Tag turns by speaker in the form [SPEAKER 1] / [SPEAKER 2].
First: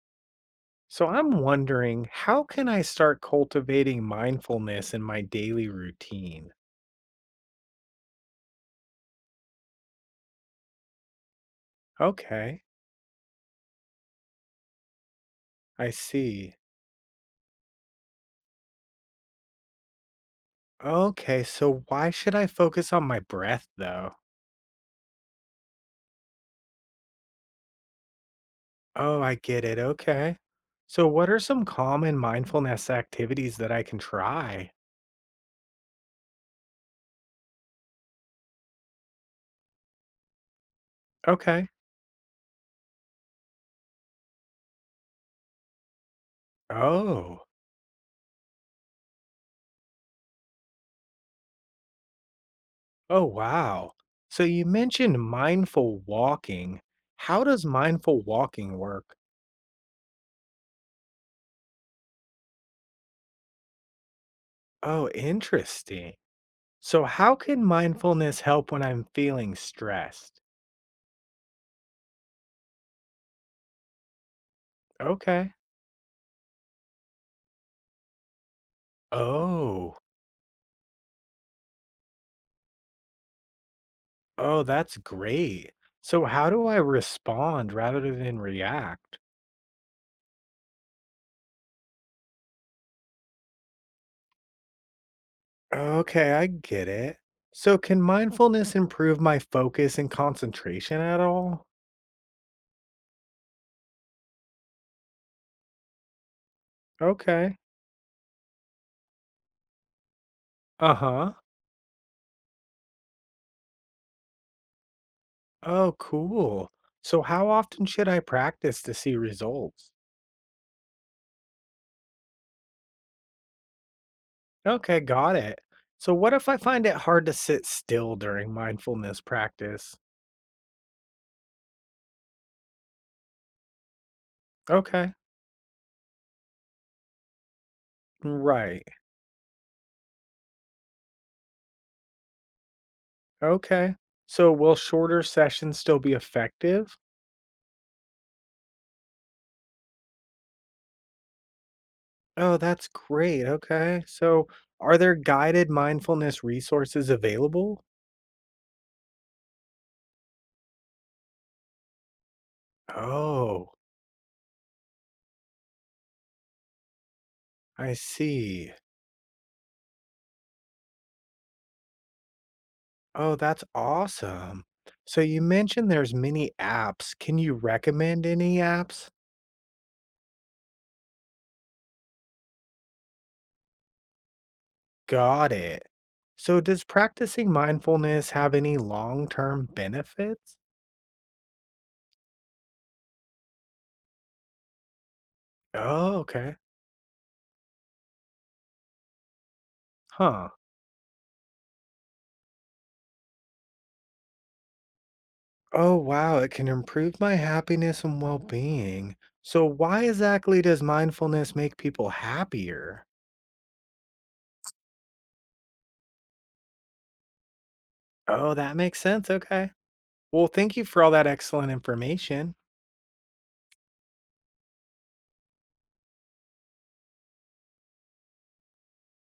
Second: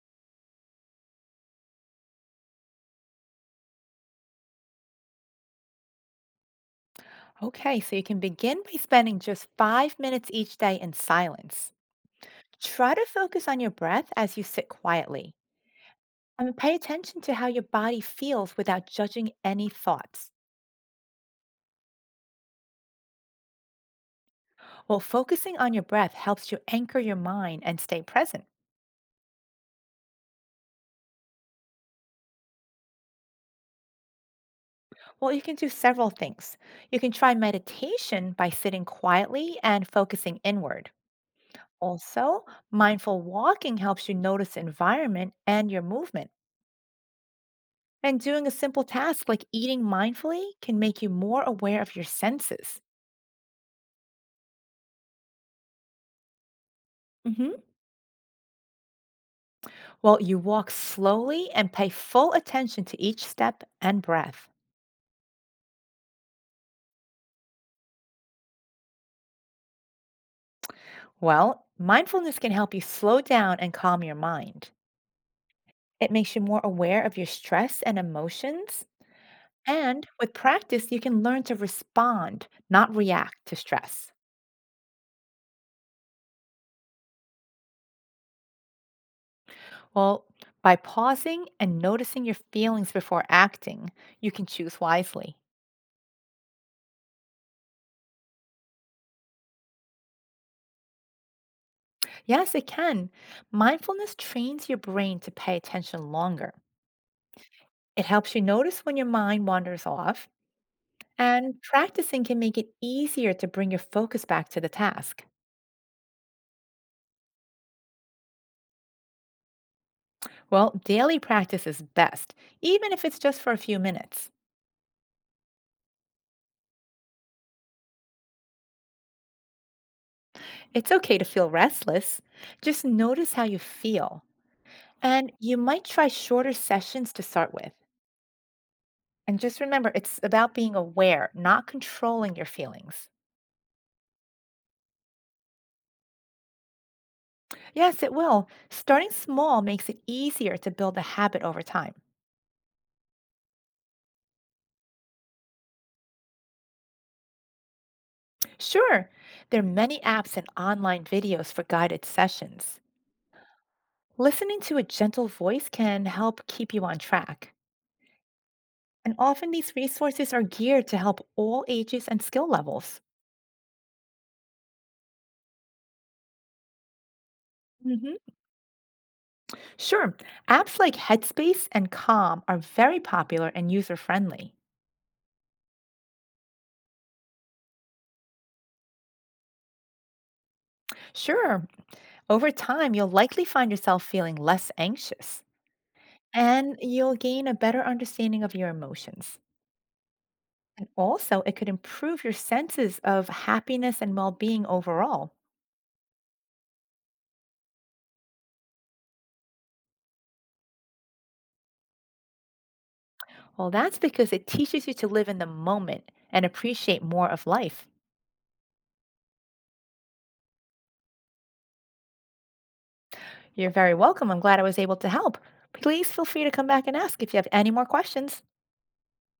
[SPEAKER 1] So I'm wondering, how can I start cultivating mindfulness in my daily routine?
[SPEAKER 2] Okay, so you can begin by spending just 5 minutes each day in silence.
[SPEAKER 1] Okay,
[SPEAKER 2] Try to focus on your breath as you sit quietly
[SPEAKER 1] I see.
[SPEAKER 2] and pay attention to how your body feels without judging any thoughts.
[SPEAKER 1] Okay, so why should I focus on my breath though?
[SPEAKER 2] Well, focusing on your breath helps you anchor your mind and stay present.
[SPEAKER 1] Oh, I get it. Okay. So what are some common mindfulness activities that I can try?
[SPEAKER 2] Well, you can do several things. You can try meditation by sitting quietly and focusing inward.
[SPEAKER 1] Okay.
[SPEAKER 2] Also, mindful walking helps you notice environment and your movement.
[SPEAKER 1] Oh.
[SPEAKER 2] And doing a simple task like eating mindfully can make you more aware of your senses.
[SPEAKER 1] Oh, wow. So you mentioned mindful walking. How
[SPEAKER 2] Hmm.
[SPEAKER 1] does mindful walking work?
[SPEAKER 2] Well, you walk slowly and pay full attention to each step and breath.
[SPEAKER 1] Oh, interesting. So, how can mindfulness help when I'm feeling stressed?
[SPEAKER 2] Well, mindfulness can help you slow down and calm your mind.
[SPEAKER 1] Okay.
[SPEAKER 2] It makes you more aware of your stress and emotions.
[SPEAKER 1] Oh,
[SPEAKER 2] And with practice, you can learn to respond, not react to stress.
[SPEAKER 1] oh, that's great. So, how do I respond rather than react?
[SPEAKER 2] Well, by pausing and noticing your feelings before acting, you can choose wisely.
[SPEAKER 1] Okay, I get it. So, can mindfulness improve my focus and concentration at all?
[SPEAKER 2] Yes, it can. Mindfulness trains your brain to pay attention longer.
[SPEAKER 1] Okay.
[SPEAKER 2] It helps you notice when your mind wanders off,
[SPEAKER 1] Uh huh.
[SPEAKER 2] and practicing can make it easier to bring your focus back to the task.
[SPEAKER 1] Oh, cool. So, how often should I practice to see results?
[SPEAKER 2] Well, daily practice is best, even if it's just for a few minutes.
[SPEAKER 1] Okay, got it. So, what if I find it hard to sit still during mindfulness practice?
[SPEAKER 2] It's okay to feel restless. Just notice how you feel.
[SPEAKER 1] Okay.
[SPEAKER 2] And you might try shorter sessions to start with.
[SPEAKER 1] Right.
[SPEAKER 2] And just remember, it's about being aware, not controlling your feelings.
[SPEAKER 1] Okay. So will shorter sessions still be effective?
[SPEAKER 2] Yes, it will. Starting small makes it easier to build a habit over time.
[SPEAKER 1] Oh, that's great. Okay. So are there guided mindfulness resources available?
[SPEAKER 2] Sure, there are many apps and online videos for guided sessions.
[SPEAKER 1] Oh,
[SPEAKER 2] Listening to a gentle voice can help keep you on track.
[SPEAKER 1] I see.
[SPEAKER 2] And often these resources are geared to help all ages and skill levels.
[SPEAKER 1] Oh, that's awesome. So you mentioned there's many apps. Can you
[SPEAKER 2] Mhm.
[SPEAKER 1] recommend any apps?
[SPEAKER 2] Sure, apps like Headspace and Calm are very popular and user friendly.
[SPEAKER 1] Got it. So does practicing mindfulness have any long-term benefits?
[SPEAKER 2] Sure, over time, you'll likely find yourself feeling less anxious
[SPEAKER 1] Oh, okay.
[SPEAKER 2] and you'll gain a better understanding of your emotions.
[SPEAKER 1] Huh.
[SPEAKER 2] And also, it could improve your senses of happiness and well being overall.
[SPEAKER 1] Oh, wow. It can improve my happiness and well being. So, why exactly does mindfulness make people happier?
[SPEAKER 2] Well, that's because it teaches you to live in the moment and appreciate more of life.
[SPEAKER 1] Oh, that makes sense. Okay. Well, thank you for all that excellent information.
[SPEAKER 2] You're very welcome. I'm glad I was able to help. Please feel free to come back and ask if you have any more questions.